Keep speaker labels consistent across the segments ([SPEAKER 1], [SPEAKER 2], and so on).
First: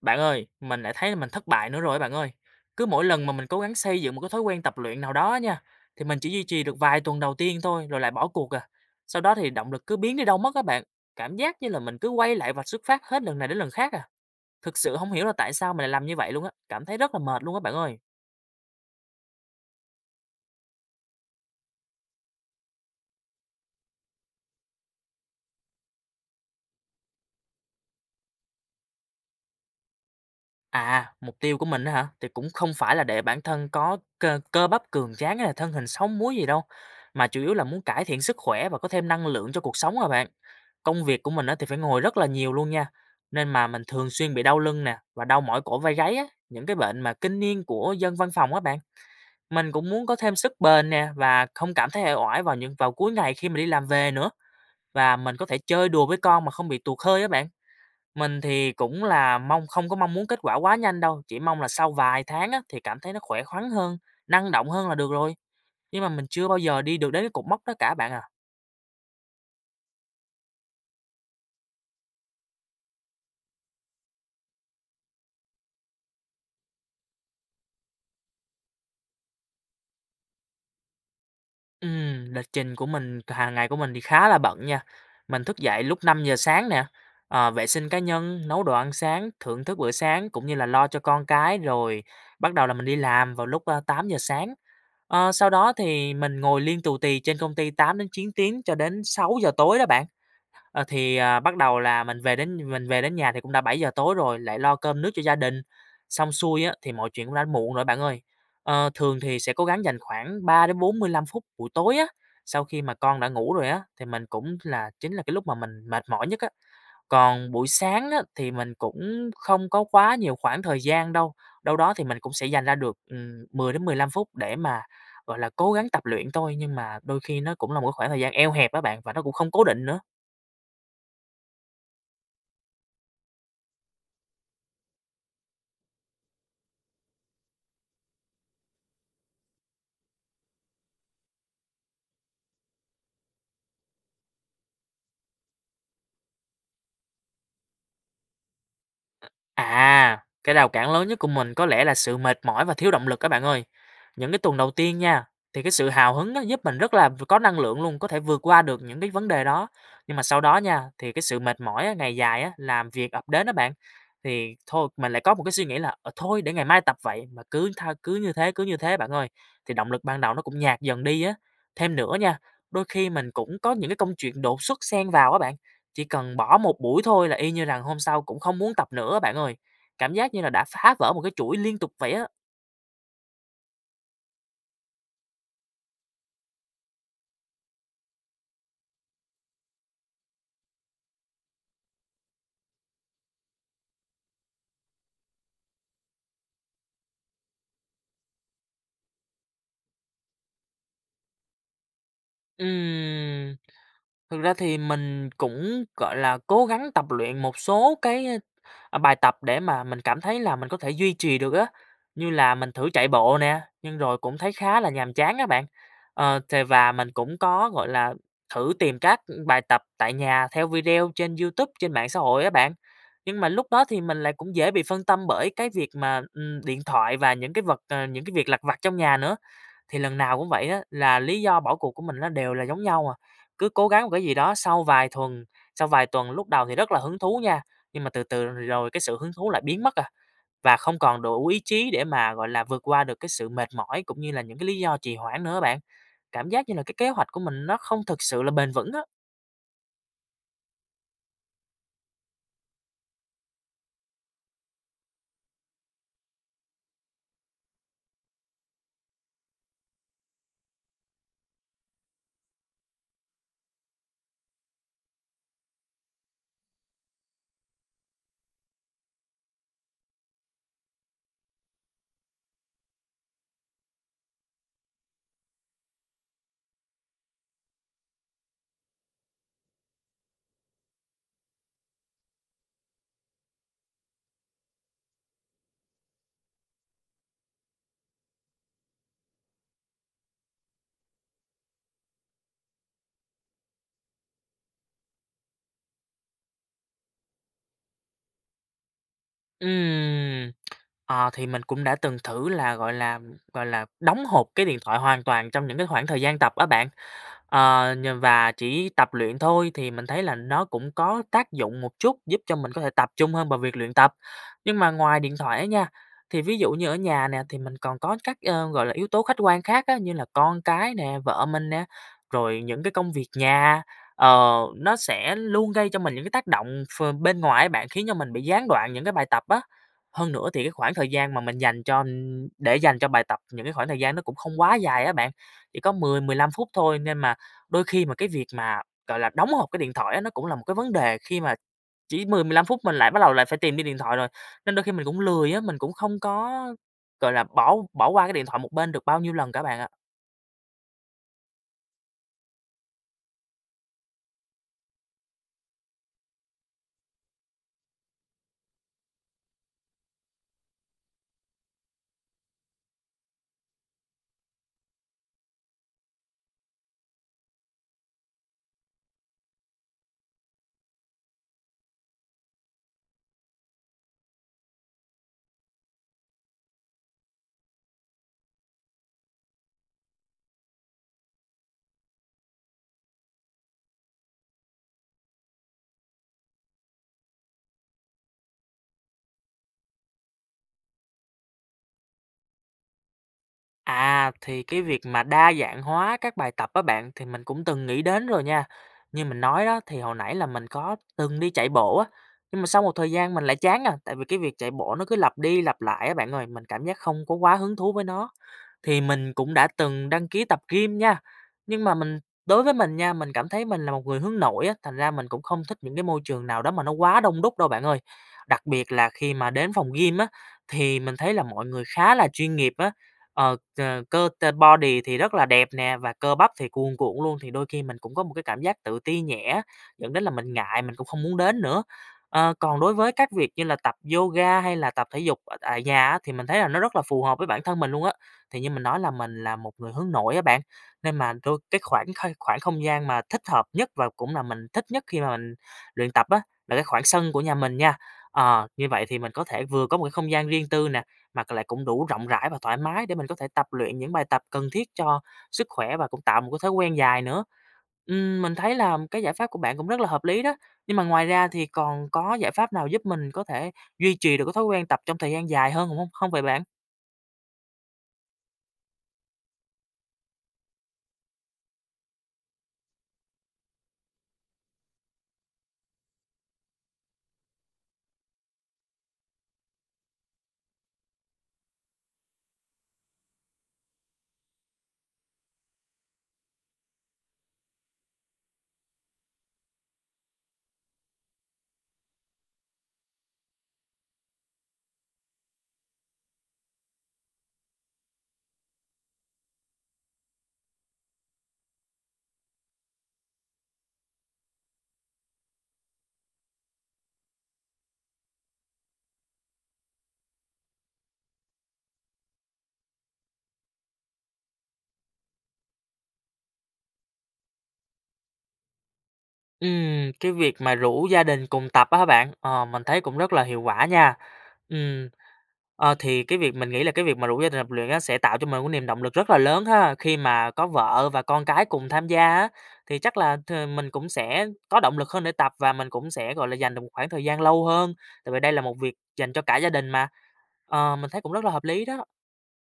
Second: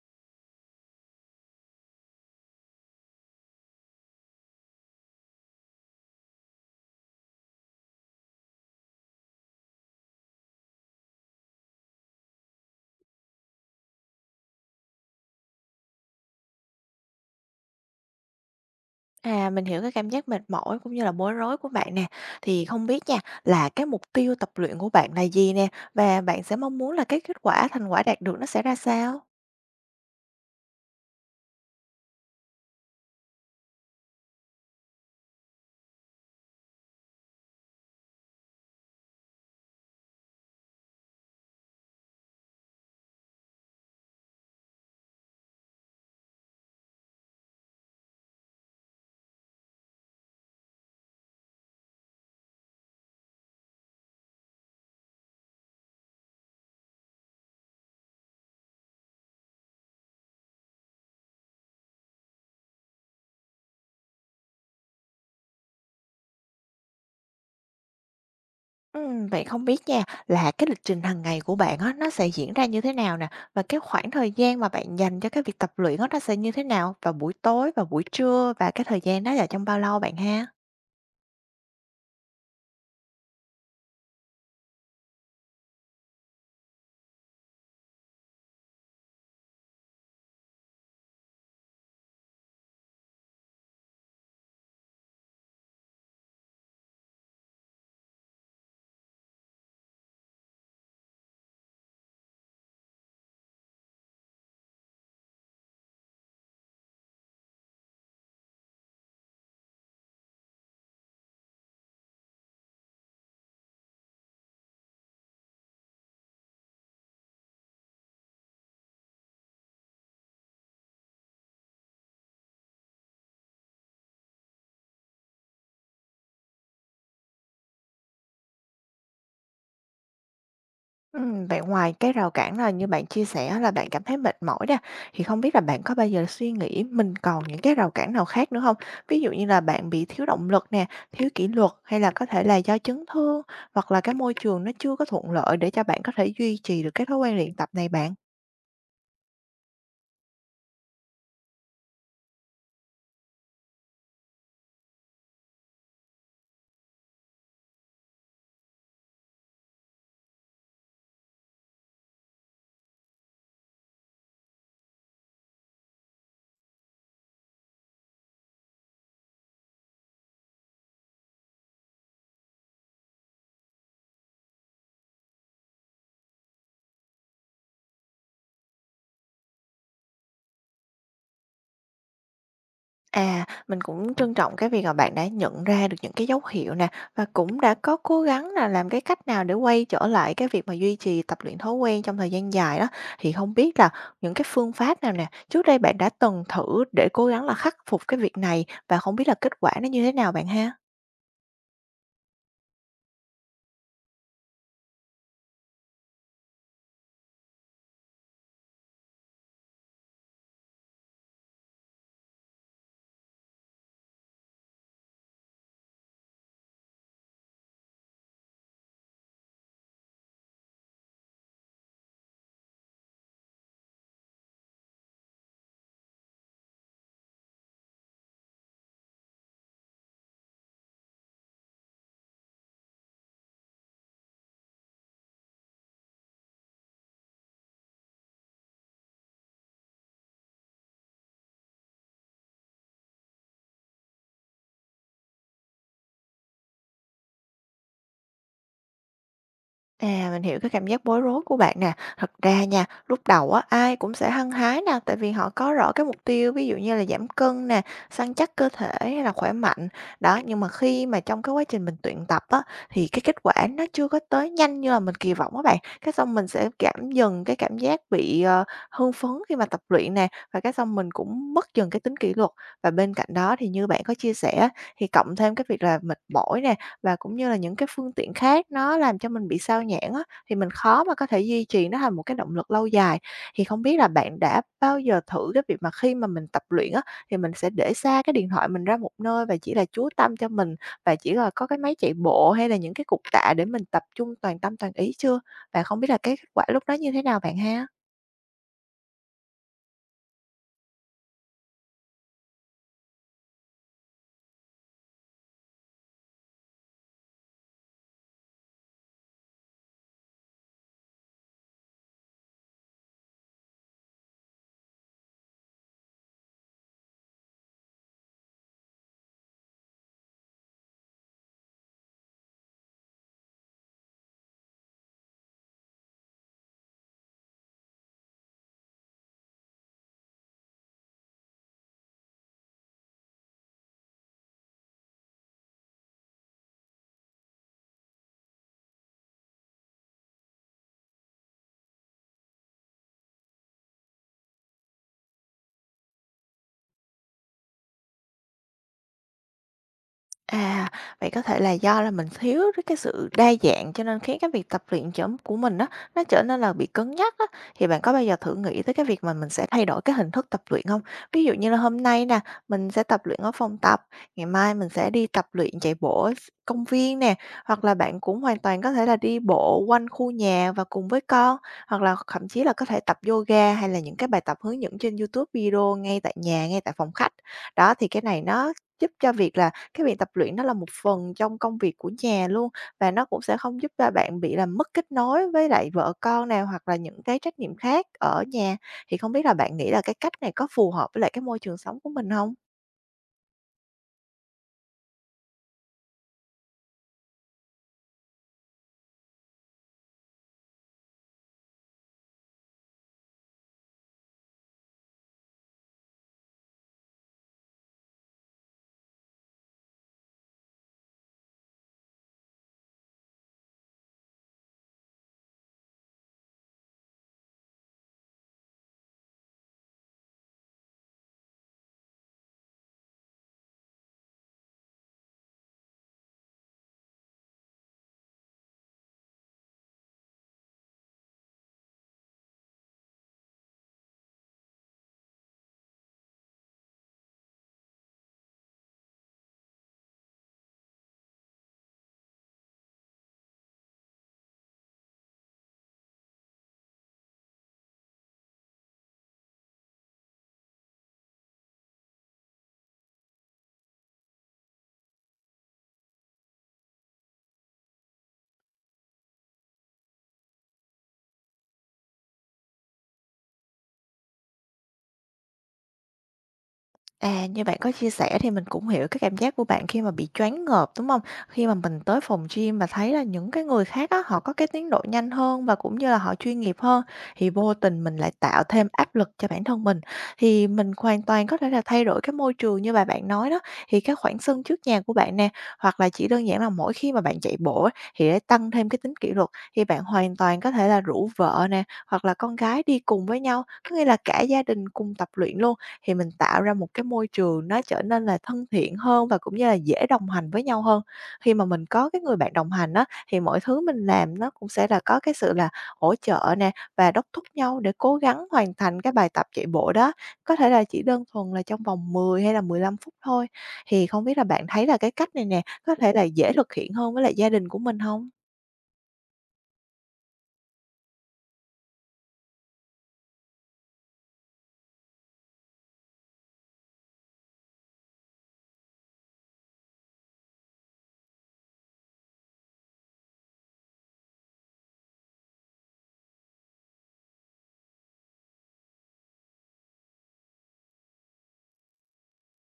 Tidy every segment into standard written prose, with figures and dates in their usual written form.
[SPEAKER 1] Bạn ơi, mình lại thấy là mình thất bại nữa rồi á bạn ơi. Cứ mỗi lần mà mình cố gắng xây dựng một cái thói quen tập luyện nào đó nha, thì mình chỉ duy trì được vài tuần đầu tiên thôi rồi lại bỏ cuộc à. Sau đó thì động lực cứ biến đi đâu mất các bạn. Cảm giác như là mình cứ quay lại và xuất phát hết lần này đến lần khác à. Thực sự không hiểu là tại sao mình lại làm như vậy luôn á. Cảm thấy rất là mệt luôn á bạn ơi.
[SPEAKER 2] À, mình hiểu cái cảm giác mệt mỏi cũng như là bối rối của bạn nè. Thì không biết nha, là cái mục tiêu tập luyện của bạn là gì nè? Và bạn sẽ mong muốn là cái kết quả, thành quả đạt được nó sẽ ra sao?
[SPEAKER 1] À, mục tiêu của mình á hả? Thì cũng không phải là để bản thân có cơ cơ bắp cường tráng hay là thân hình sáu múi gì đâu, mà chủ yếu là muốn cải thiện sức khỏe và có thêm năng lượng cho cuộc sống à bạn. Công việc của mình á thì phải ngồi rất là nhiều luôn nha, nên mà mình thường xuyên bị đau lưng nè và đau mỏi cổ vai gáy á, những cái bệnh mà kinh niên của dân văn phòng á bạn. Mình cũng muốn có thêm sức bền nè và không cảm thấy uể oải vào vào cuối ngày khi mà đi làm về nữa và mình có thể chơi đùa với con mà không bị tụt hơi á bạn. Mình thì cũng là không có mong muốn kết quả quá nhanh đâu, chỉ mong là sau vài tháng á, thì cảm thấy nó khỏe khoắn hơn, năng động hơn là được rồi. Nhưng mà mình chưa bao giờ đi được đến cái cột mốc đó cả bạn à.
[SPEAKER 2] Vậy không biết nha, là cái lịch trình hàng ngày của bạn á, nó sẽ diễn ra như thế nào nè? Và cái khoảng thời gian mà bạn dành cho cái việc tập luyện á, nó sẽ như thế nào? Vào buổi tối, và buổi trưa, và cái thời gian đó là trong bao lâu bạn ha?
[SPEAKER 1] Lịch trình của mình, hàng ngày của mình thì khá là bận nha. Mình thức dậy lúc 5 giờ sáng nè, vệ sinh cá nhân, nấu đồ ăn sáng, thưởng thức bữa sáng cũng như là lo cho con cái rồi bắt đầu là mình đi làm vào lúc 8 giờ sáng. Sau đó thì mình ngồi liên tù tì trên công ty 8 đến 9 tiếng cho đến 6 giờ tối đó bạn. Bắt đầu là mình về đến nhà thì cũng đã bảy giờ tối rồi, lại lo cơm nước cho gia đình, xong xuôi á, thì mọi chuyện cũng đã muộn rồi bạn ơi. Thường thì sẽ cố gắng dành khoảng 3 đến 45 phút buổi tối á, sau khi mà con đã ngủ rồi á, thì mình cũng là chính là cái lúc mà mình mệt mỏi nhất á. Còn buổi sáng á, thì mình cũng không có quá nhiều khoảng thời gian đâu, đâu đó thì mình cũng sẽ dành ra được, 10 đến 15 phút để mà, gọi là, cố gắng tập luyện thôi, nhưng mà đôi khi nó cũng là một cái khoảng thời gian eo hẹp á bạn, và nó cũng không cố định nữa.
[SPEAKER 2] Vậy ngoài cái rào cản là như bạn chia sẻ là bạn cảm thấy mệt mỏi nè, thì không biết là bạn có bao giờ suy nghĩ mình còn những cái rào cản nào khác nữa không? Ví dụ như là bạn bị thiếu động lực nè, thiếu kỷ luật, hay là có thể là do chấn thương, hoặc là cái môi trường nó chưa có thuận lợi để cho bạn có thể duy trì được cái thói quen luyện tập này, bạn?
[SPEAKER 1] À, cái rào cản lớn nhất của mình có lẽ là sự mệt mỏi và thiếu động lực các bạn ơi. Những cái tuần đầu tiên nha, thì cái sự hào hứng nó giúp mình rất là có năng lượng luôn, có thể vượt qua được những cái vấn đề đó. Nhưng mà sau đó nha, thì cái sự mệt mỏi á, ngày dài á, làm việc ập đến đó bạn, thì thôi mình lại có một cái suy nghĩ là "Ờ, thôi để ngày mai tập vậy" mà cứ như thế bạn ơi. Thì động lực ban đầu nó cũng nhạt dần đi á. Thêm nữa nha, đôi khi mình cũng có những cái công chuyện đột xuất xen vào á bạn, chỉ cần bỏ một buổi thôi là y như rằng hôm sau cũng không muốn tập nữa bạn ơi. Cảm giác như là đã phá vỡ một cái chuỗi liên tục vậy á.
[SPEAKER 2] À, mình cũng trân trọng cái việc mà bạn đã nhận ra được những cái dấu hiệu nè, và cũng đã có cố gắng là làm cái cách nào để quay trở lại cái việc mà duy trì tập luyện thói quen trong thời gian dài đó. Thì không biết là những cái phương pháp nào nè, trước đây bạn đã từng thử để cố gắng là khắc phục cái việc này, và không biết là kết quả nó như thế nào bạn ha?
[SPEAKER 1] Ừm. Thực ra thì mình cũng, gọi là, cố gắng tập luyện một số bài tập để mà mình cảm thấy là mình có thể duy trì được á, như là mình thử chạy bộ nè, nhưng rồi cũng thấy khá là nhàm chán các bạn. Ờ, thì và mình cũng có, gọi là, thử tìm các, bài tập tại nhà theo video trên YouTube, trên mạng xã hội á bạn. Nhưng mà lúc đó thì mình lại cũng dễ bị phân tâm bởi cái việc mà, điện thoại và những những cái việc lặt vặt trong nhà nữa. Thì lần nào cũng vậy á, là lý do bỏ cuộc của mình nó đều là giống nhau à, cứ cố gắng một cái gì đó sau vài tuần lúc đầu thì rất là hứng thú nha, nhưng mà từ từ rồi cái sự hứng thú lại biến mất à, và không còn đủ ý chí để mà, gọi là, vượt qua được cái sự mệt mỏi cũng như là những cái lý do trì hoãn nữa bạn. Cảm giác như là cái kế hoạch của mình nó không thực sự là bền vững á.
[SPEAKER 2] À, mình hiểu cái cảm giác bối rối của bạn nè. Thật ra nha, lúc đầu á, ai cũng sẽ hăng hái nè, tại vì họ có rõ cái mục tiêu, ví dụ như là giảm cân nè, săn chắc cơ thể hay là khỏe mạnh. Đó, nhưng mà khi mà trong cái quá trình mình luyện tập á, thì cái kết quả nó chưa có tới nhanh như là mình kỳ vọng á bạn. Cái xong mình sẽ giảm dần cái cảm giác bị hưng phấn khi mà tập luyện nè, và cái xong mình cũng mất dần cái tính kỷ luật. Và bên cạnh đó thì như bạn có chia sẻ, thì cộng thêm cái việc là mệt mỏi nè, và cũng như là những cái phương tiện khác nó làm cho mình bị sao nhãng á, thì mình khó mà có thể duy trì nó thành một cái động lực lâu dài. Thì không biết là bạn đã bao giờ thử cái việc mà khi mà mình tập luyện á, thì mình sẽ để xa cái điện thoại mình ra một nơi và chỉ là chú tâm cho mình, và chỉ là có cái máy chạy bộ hay là những cái cục tạ để mình tập trung toàn tâm toàn ý chưa? Và không biết là cái kết quả lúc đó như thế nào bạn ha?
[SPEAKER 1] Ừm. Ờ, thì mình cũng đã từng thử là, gọi là, đóng hộp cái điện thoại hoàn toàn trong những cái khoảng thời gian tập á bạn. Ờ, nh và chỉ tập luyện thôi thì mình thấy là nó cũng có tác dụng một chút, giúp cho mình có thể tập trung hơn vào việc luyện tập. Nhưng mà ngoài điện thoại á nha, thì ví dụ như ở nhà nè, thì mình còn có gọi là, yếu tố khách quan khác á, như là con cái nè, vợ mình nè, rồi những cái công việc nhà, nó sẽ luôn gây cho mình những cái tác động bên ngoài á bạn, khiến cho mình bị gián đoạn những cái bài tập á. Hơn nữa thì cái khoảng thời gian mà mình dành cho để dành cho bài tập, những cái khoảng thời gian nó cũng không quá dài á bạn, chỉ có 10, 15 phút thôi, nên mà đôi khi mà cái việc mà, gọi là, đóng hộp cái điện thoại á, nó cũng là một cái vấn đề khi mà chỉ 10, 15 phút mình lại bắt đầu phải tìm đi điện thoại rồi. Nên đôi khi mình cũng lười á, mình cũng không có, gọi là, bỏ bỏ qua cái điện thoại một bên được bao nhiêu lần cả bạn ạ.
[SPEAKER 2] À, vậy có thể là do là mình thiếu cái sự đa dạng, cho nên khiến cái việc tập luyện trở của mình đó, nó trở nên là bị cứng nhắc á. Thì bạn có bao giờ thử nghĩ tới cái việc mà mình sẽ thay đổi cái hình thức tập luyện không? Ví dụ như là hôm nay nè, mình sẽ tập luyện ở phòng tập, ngày mai mình sẽ đi tập luyện chạy bộ ở công viên nè, hoặc là bạn cũng hoàn toàn có thể là đi bộ quanh khu nhà và cùng với con, hoặc là thậm chí là có thể tập yoga hay là những cái bài tập hướng dẫn trên YouTube video ngay tại nhà, ngay tại phòng khách. Đó, thì cái này nó giúp cho việc là cái việc tập luyện nó là một phần trong công việc của nhà luôn, và nó cũng sẽ không giúp cho bạn bị làm mất kết nối với lại vợ con nào, hoặc là những cái trách nhiệm khác ở nhà. Thì không biết là bạn nghĩ là cái cách này có phù hợp với lại cái môi trường sống của mình không?
[SPEAKER 1] À, thì cái việc mà đa dạng hóa các bài tập á bạn, thì mình cũng từng nghĩ đến rồi nha. Như mình nói đó, thì hồi nãy là mình có từng đi chạy bộ á, nhưng mà sau một thời gian mình lại chán à, tại vì cái việc chạy bộ nó cứ lặp đi lặp lại á bạn ơi, mình cảm giác không có quá hứng thú với nó. Thì mình cũng đã từng đăng ký tập gym nha, nhưng mà đối với mình nha, mình cảm thấy mình là một người hướng nội á, thành ra mình cũng không thích những cái môi trường nào đó mà nó quá đông đúc đâu bạn ơi. Đặc biệt là khi mà đến phòng gym á, thì mình thấy là mọi người khá là chuyên nghiệp á, Ờ, t cơ t body thì rất là đẹp nè và cơ bắp thì cuồn cuộn luôn, thì đôi khi mình cũng có một cái cảm giác tự ti nhẹ, dẫn đến là mình ngại, mình cũng không muốn đến nữa. Còn đối với các việc như là tập yoga hay là tập thể dục ở tại nhà á, thì mình thấy là nó rất là phù hợp với bản thân mình luôn á. Thì như mình nói là mình là một người hướng nội á bạn, nên mà đôi cái khoảng khơi khoảng không gian mà thích hợp nhất và cũng là mình thích nhất khi mà mình luyện tập á, là cái khoảng sân của nhà mình nha. Như vậy thì mình có thể vừa có một cái không gian riêng tư nè, mà lại cũng đủ rộng rãi và thoải mái để mình có thể tập luyện những bài tập cần thiết cho sức khỏe và cũng tạo một cái thói quen dài nữa. Mình thấy là cái giải pháp của bạn cũng rất là hợp lý đó, nhưng mà ngoài ra thì còn có giải pháp nào giúp mình có thể duy trì được cái thói quen tập trong thời gian dài hơn không vậy bạn?
[SPEAKER 2] À, như bạn có chia sẻ thì mình cũng hiểu cái cảm giác của bạn khi mà bị choáng ngợp, đúng không? Khi mà mình tới phòng gym và thấy là những cái người khác á, họ có cái tiến độ nhanh hơn và cũng như là họ chuyên nghiệp hơn, thì vô tình mình lại tạo thêm áp lực cho bản thân mình. Thì mình hoàn toàn có thể là thay đổi cái môi trường như bà bạn nói đó, thì cái khoảng sân trước nhà của bạn nè, hoặc là chỉ đơn giản là mỗi khi mà bạn chạy bộ á, thì để tăng thêm cái tính kỷ luật, thì bạn hoàn toàn có thể là rủ vợ nè, hoặc là con gái đi cùng với nhau, có nghĩa là cả gia đình cùng tập luyện luôn. Thì mình tạo ra một cái môi trường nó trở nên là thân thiện hơn và cũng như là dễ đồng hành với nhau hơn. Khi mà mình có cái người bạn đồng hành á, thì mọi thứ mình làm nó cũng sẽ là có cái sự là hỗ trợ nè, và đốc thúc nhau để cố gắng hoàn thành cái bài tập chạy bộ đó. Có thể là chỉ đơn thuần là trong vòng 10 hay là 15 phút thôi. Thì không biết là bạn thấy là cái cách này nè, có thể là dễ thực hiện hơn với lại gia đình của mình không?
[SPEAKER 1] Cái việc mà rủ gia đình cùng tập á hả bạn? Ờ, mình thấy cũng rất là hiệu quả nha. Ừm. Ờ, thì cái việc mình nghĩ là cái việc mà rủ gia đình tập luyện á, sẽ tạo cho mình một niềm động lực rất là lớn ha. Khi mà có vợ và con cái cùng tham gia á, thì chắc là mình cũng sẽ có động lực hơn để tập và mình cũng sẽ, gọi là, dành được một khoảng thời gian lâu hơn, tại vì đây là một việc dành cho cả gia đình mà. Ờ, mình thấy cũng rất là hợp lý đó.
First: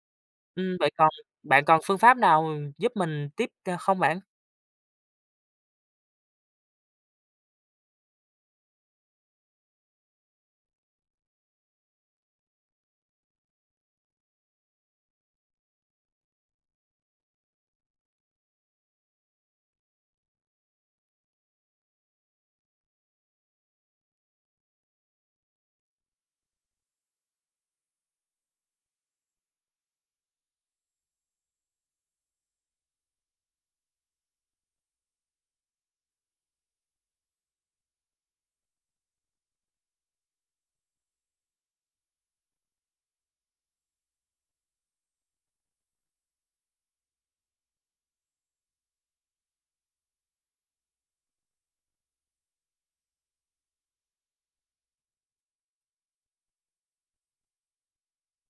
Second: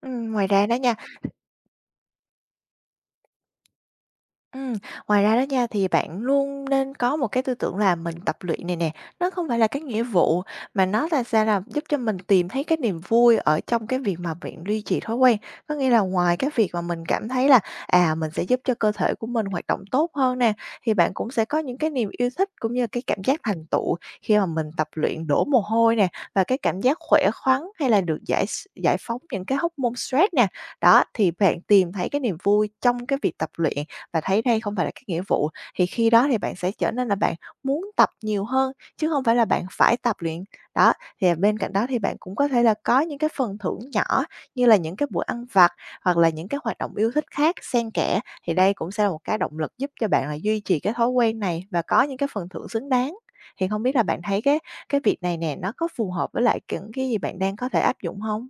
[SPEAKER 2] Ừm, ngoài ra đó
[SPEAKER 1] Ừm, vậy
[SPEAKER 2] nha
[SPEAKER 1] còn bạn còn phương pháp nào giúp mình không bạn?
[SPEAKER 2] Ừm, ngoài ra đó nha, thì bạn luôn nên có một cái tư tưởng là mình tập luyện này nè, nó không phải là cái nghĩa vụ, mà nó là sẽ là giúp cho mình tìm thấy cái niềm vui ở trong cái việc mà bạn duy trì thói quen. Có nghĩa là ngoài cái việc mà mình cảm thấy là, à, mình sẽ giúp cho cơ thể của mình hoạt động tốt hơn nè, thì bạn cũng sẽ có những cái niềm yêu thích cũng như cái cảm giác thành tựu khi mà mình tập luyện đổ mồ hôi nè, và cái cảm giác khỏe khoắn hay là được giải giải phóng những cái hormone stress nè. Đó, thì bạn tìm thấy cái niềm vui trong cái việc tập luyện và thấy đây không phải là cái nghĩa vụ, thì khi đó thì bạn sẽ trở nên là muốn tập nhiều hơn, chứ không phải là bạn phải tập luyện. Đó, thì bên cạnh đó thì bạn cũng có thể là có những cái phần thưởng nhỏ, như là những cái bữa ăn vặt hoặc là những cái hoạt động yêu thích khác xen kẽ, thì đây cũng sẽ là một cái động lực giúp cho bạn là duy trì cái thói quen này và có những cái phần thưởng xứng đáng. Thì không biết là bạn thấy cái việc này nè, nó có phù hợp với lại những cái gì bạn đang có thể áp dụng không?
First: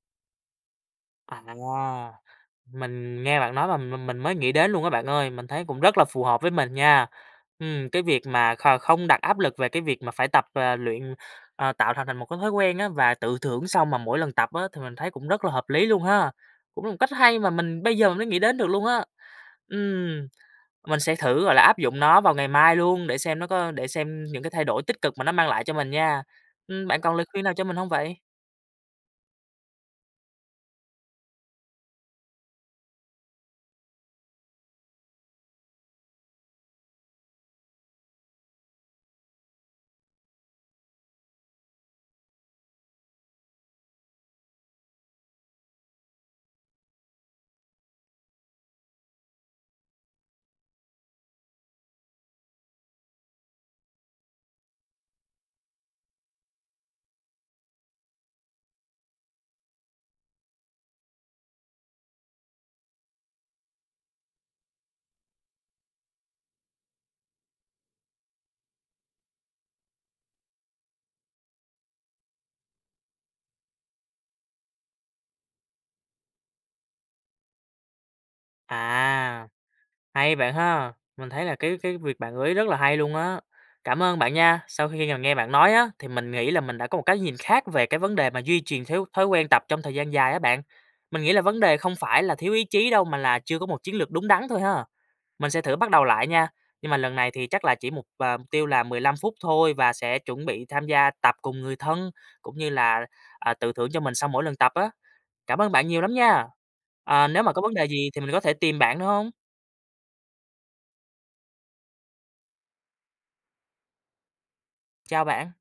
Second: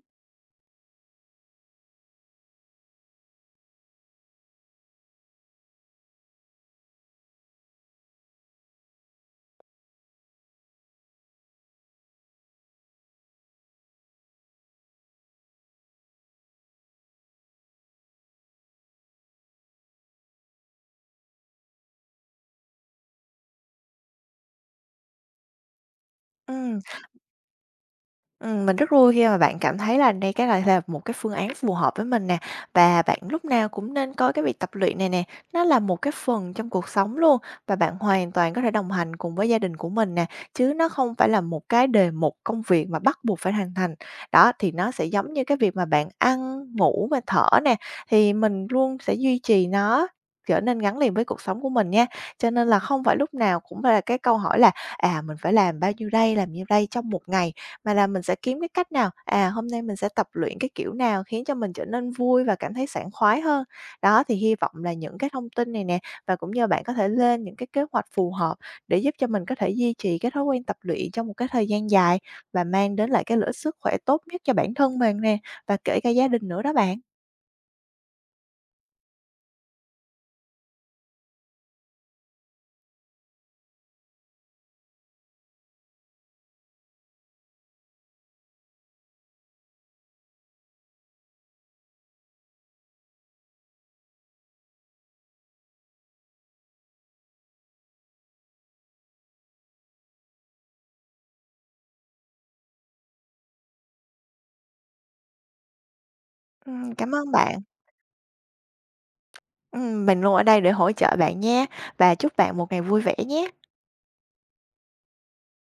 [SPEAKER 1] À. Mình nghe bạn nói mà mình mới nghĩ đến luôn á bạn ơi, mình thấy cũng rất là phù hợp với mình nha. Cái việc mà không đặt áp lực về cái việc mà phải luyện, tạo thành thành một cái thói quen á, và tự thưởng xong mà mỗi lần tập á, thì mình thấy cũng rất là hợp lý luôn ha. Cũng là một cách hay mà bây giờ mình mới nghĩ đến được luôn á. Ừm, mình sẽ thử, gọi là, áp dụng nó vào ngày mai luôn để xem những cái thay đổi tích cực mà nó mang lại cho mình nha.
[SPEAKER 2] Ừm.
[SPEAKER 1] Bạn còn lời khuyên nào cho mình không vậy?
[SPEAKER 2] Mình rất vui khi mà bạn cảm thấy là đây cái này là một cái phương án phù hợp với mình nè, và bạn lúc nào cũng nên coi cái việc tập luyện này nè, nó là một cái phần trong cuộc sống luôn, và bạn hoàn toàn có thể đồng hành cùng với gia đình của mình nè, chứ nó không phải là một cái đề mục công việc mà bắt buộc phải hoàn thành. Đó, thì nó sẽ giống như cái việc mà bạn ăn, ngủ và thở nè, thì mình luôn sẽ duy trì nó trở nên gắn liền với cuộc sống của mình nha. Cho nên là không phải lúc nào cũng phải là cái câu hỏi là à, mình phải làm bao nhiêu đây, làm nhiêu đây trong một ngày, mà là mình sẽ kiếm cái cách nào, à, hôm nay mình sẽ tập luyện cái kiểu nào khiến cho mình trở nên vui và cảm thấy sảng khoái hơn. Đó, thì hy vọng là những cái thông tin này nè, và cũng như bạn có thể lên những cái kế hoạch phù hợp để giúp cho mình có thể duy trì cái thói quen tập luyện trong một cái thời gian dài và mang đến lại cái lợi ích sức khỏe tốt nhất cho bản thân mình nè, và kể cả gia đình nữa đó bạn.
[SPEAKER 1] À. Hay bạn ha, mình thấy là cái việc bạn gợi ý rất là hay luôn á. Cảm ơn bạn nha. Sau khi mà nghe bạn nói á, thì mình nghĩ là mình đã có một cái nhìn khác về cái vấn đề mà duy trì thói thói quen tập trong thời gian dài á bạn. Mình nghĩ là vấn đề không phải là thiếu ý chí đâu mà là chưa có một chiến lược đúng đắn thôi ha. Mình sẽ thử bắt đầu lại nha. Nhưng mà lần này thì chắc là mục tiêu là 15 phút thôi và sẽ chuẩn bị tham gia tập cùng người thân cũng như là tự thưởng cho mình sau mỗi lần tập á. Cảm ơn bạn nhiều lắm nha.
[SPEAKER 2] Cảm
[SPEAKER 1] À,
[SPEAKER 2] ơn
[SPEAKER 1] nếu mà
[SPEAKER 2] bạn.
[SPEAKER 1] có vấn đề gì thì mình có thể tìm bạn nữa không?
[SPEAKER 2] Mình luôn ở đây để hỗ trợ bạn nha, và chúc bạn một ngày vui vẻ nhé.
[SPEAKER 1] Chào bạn.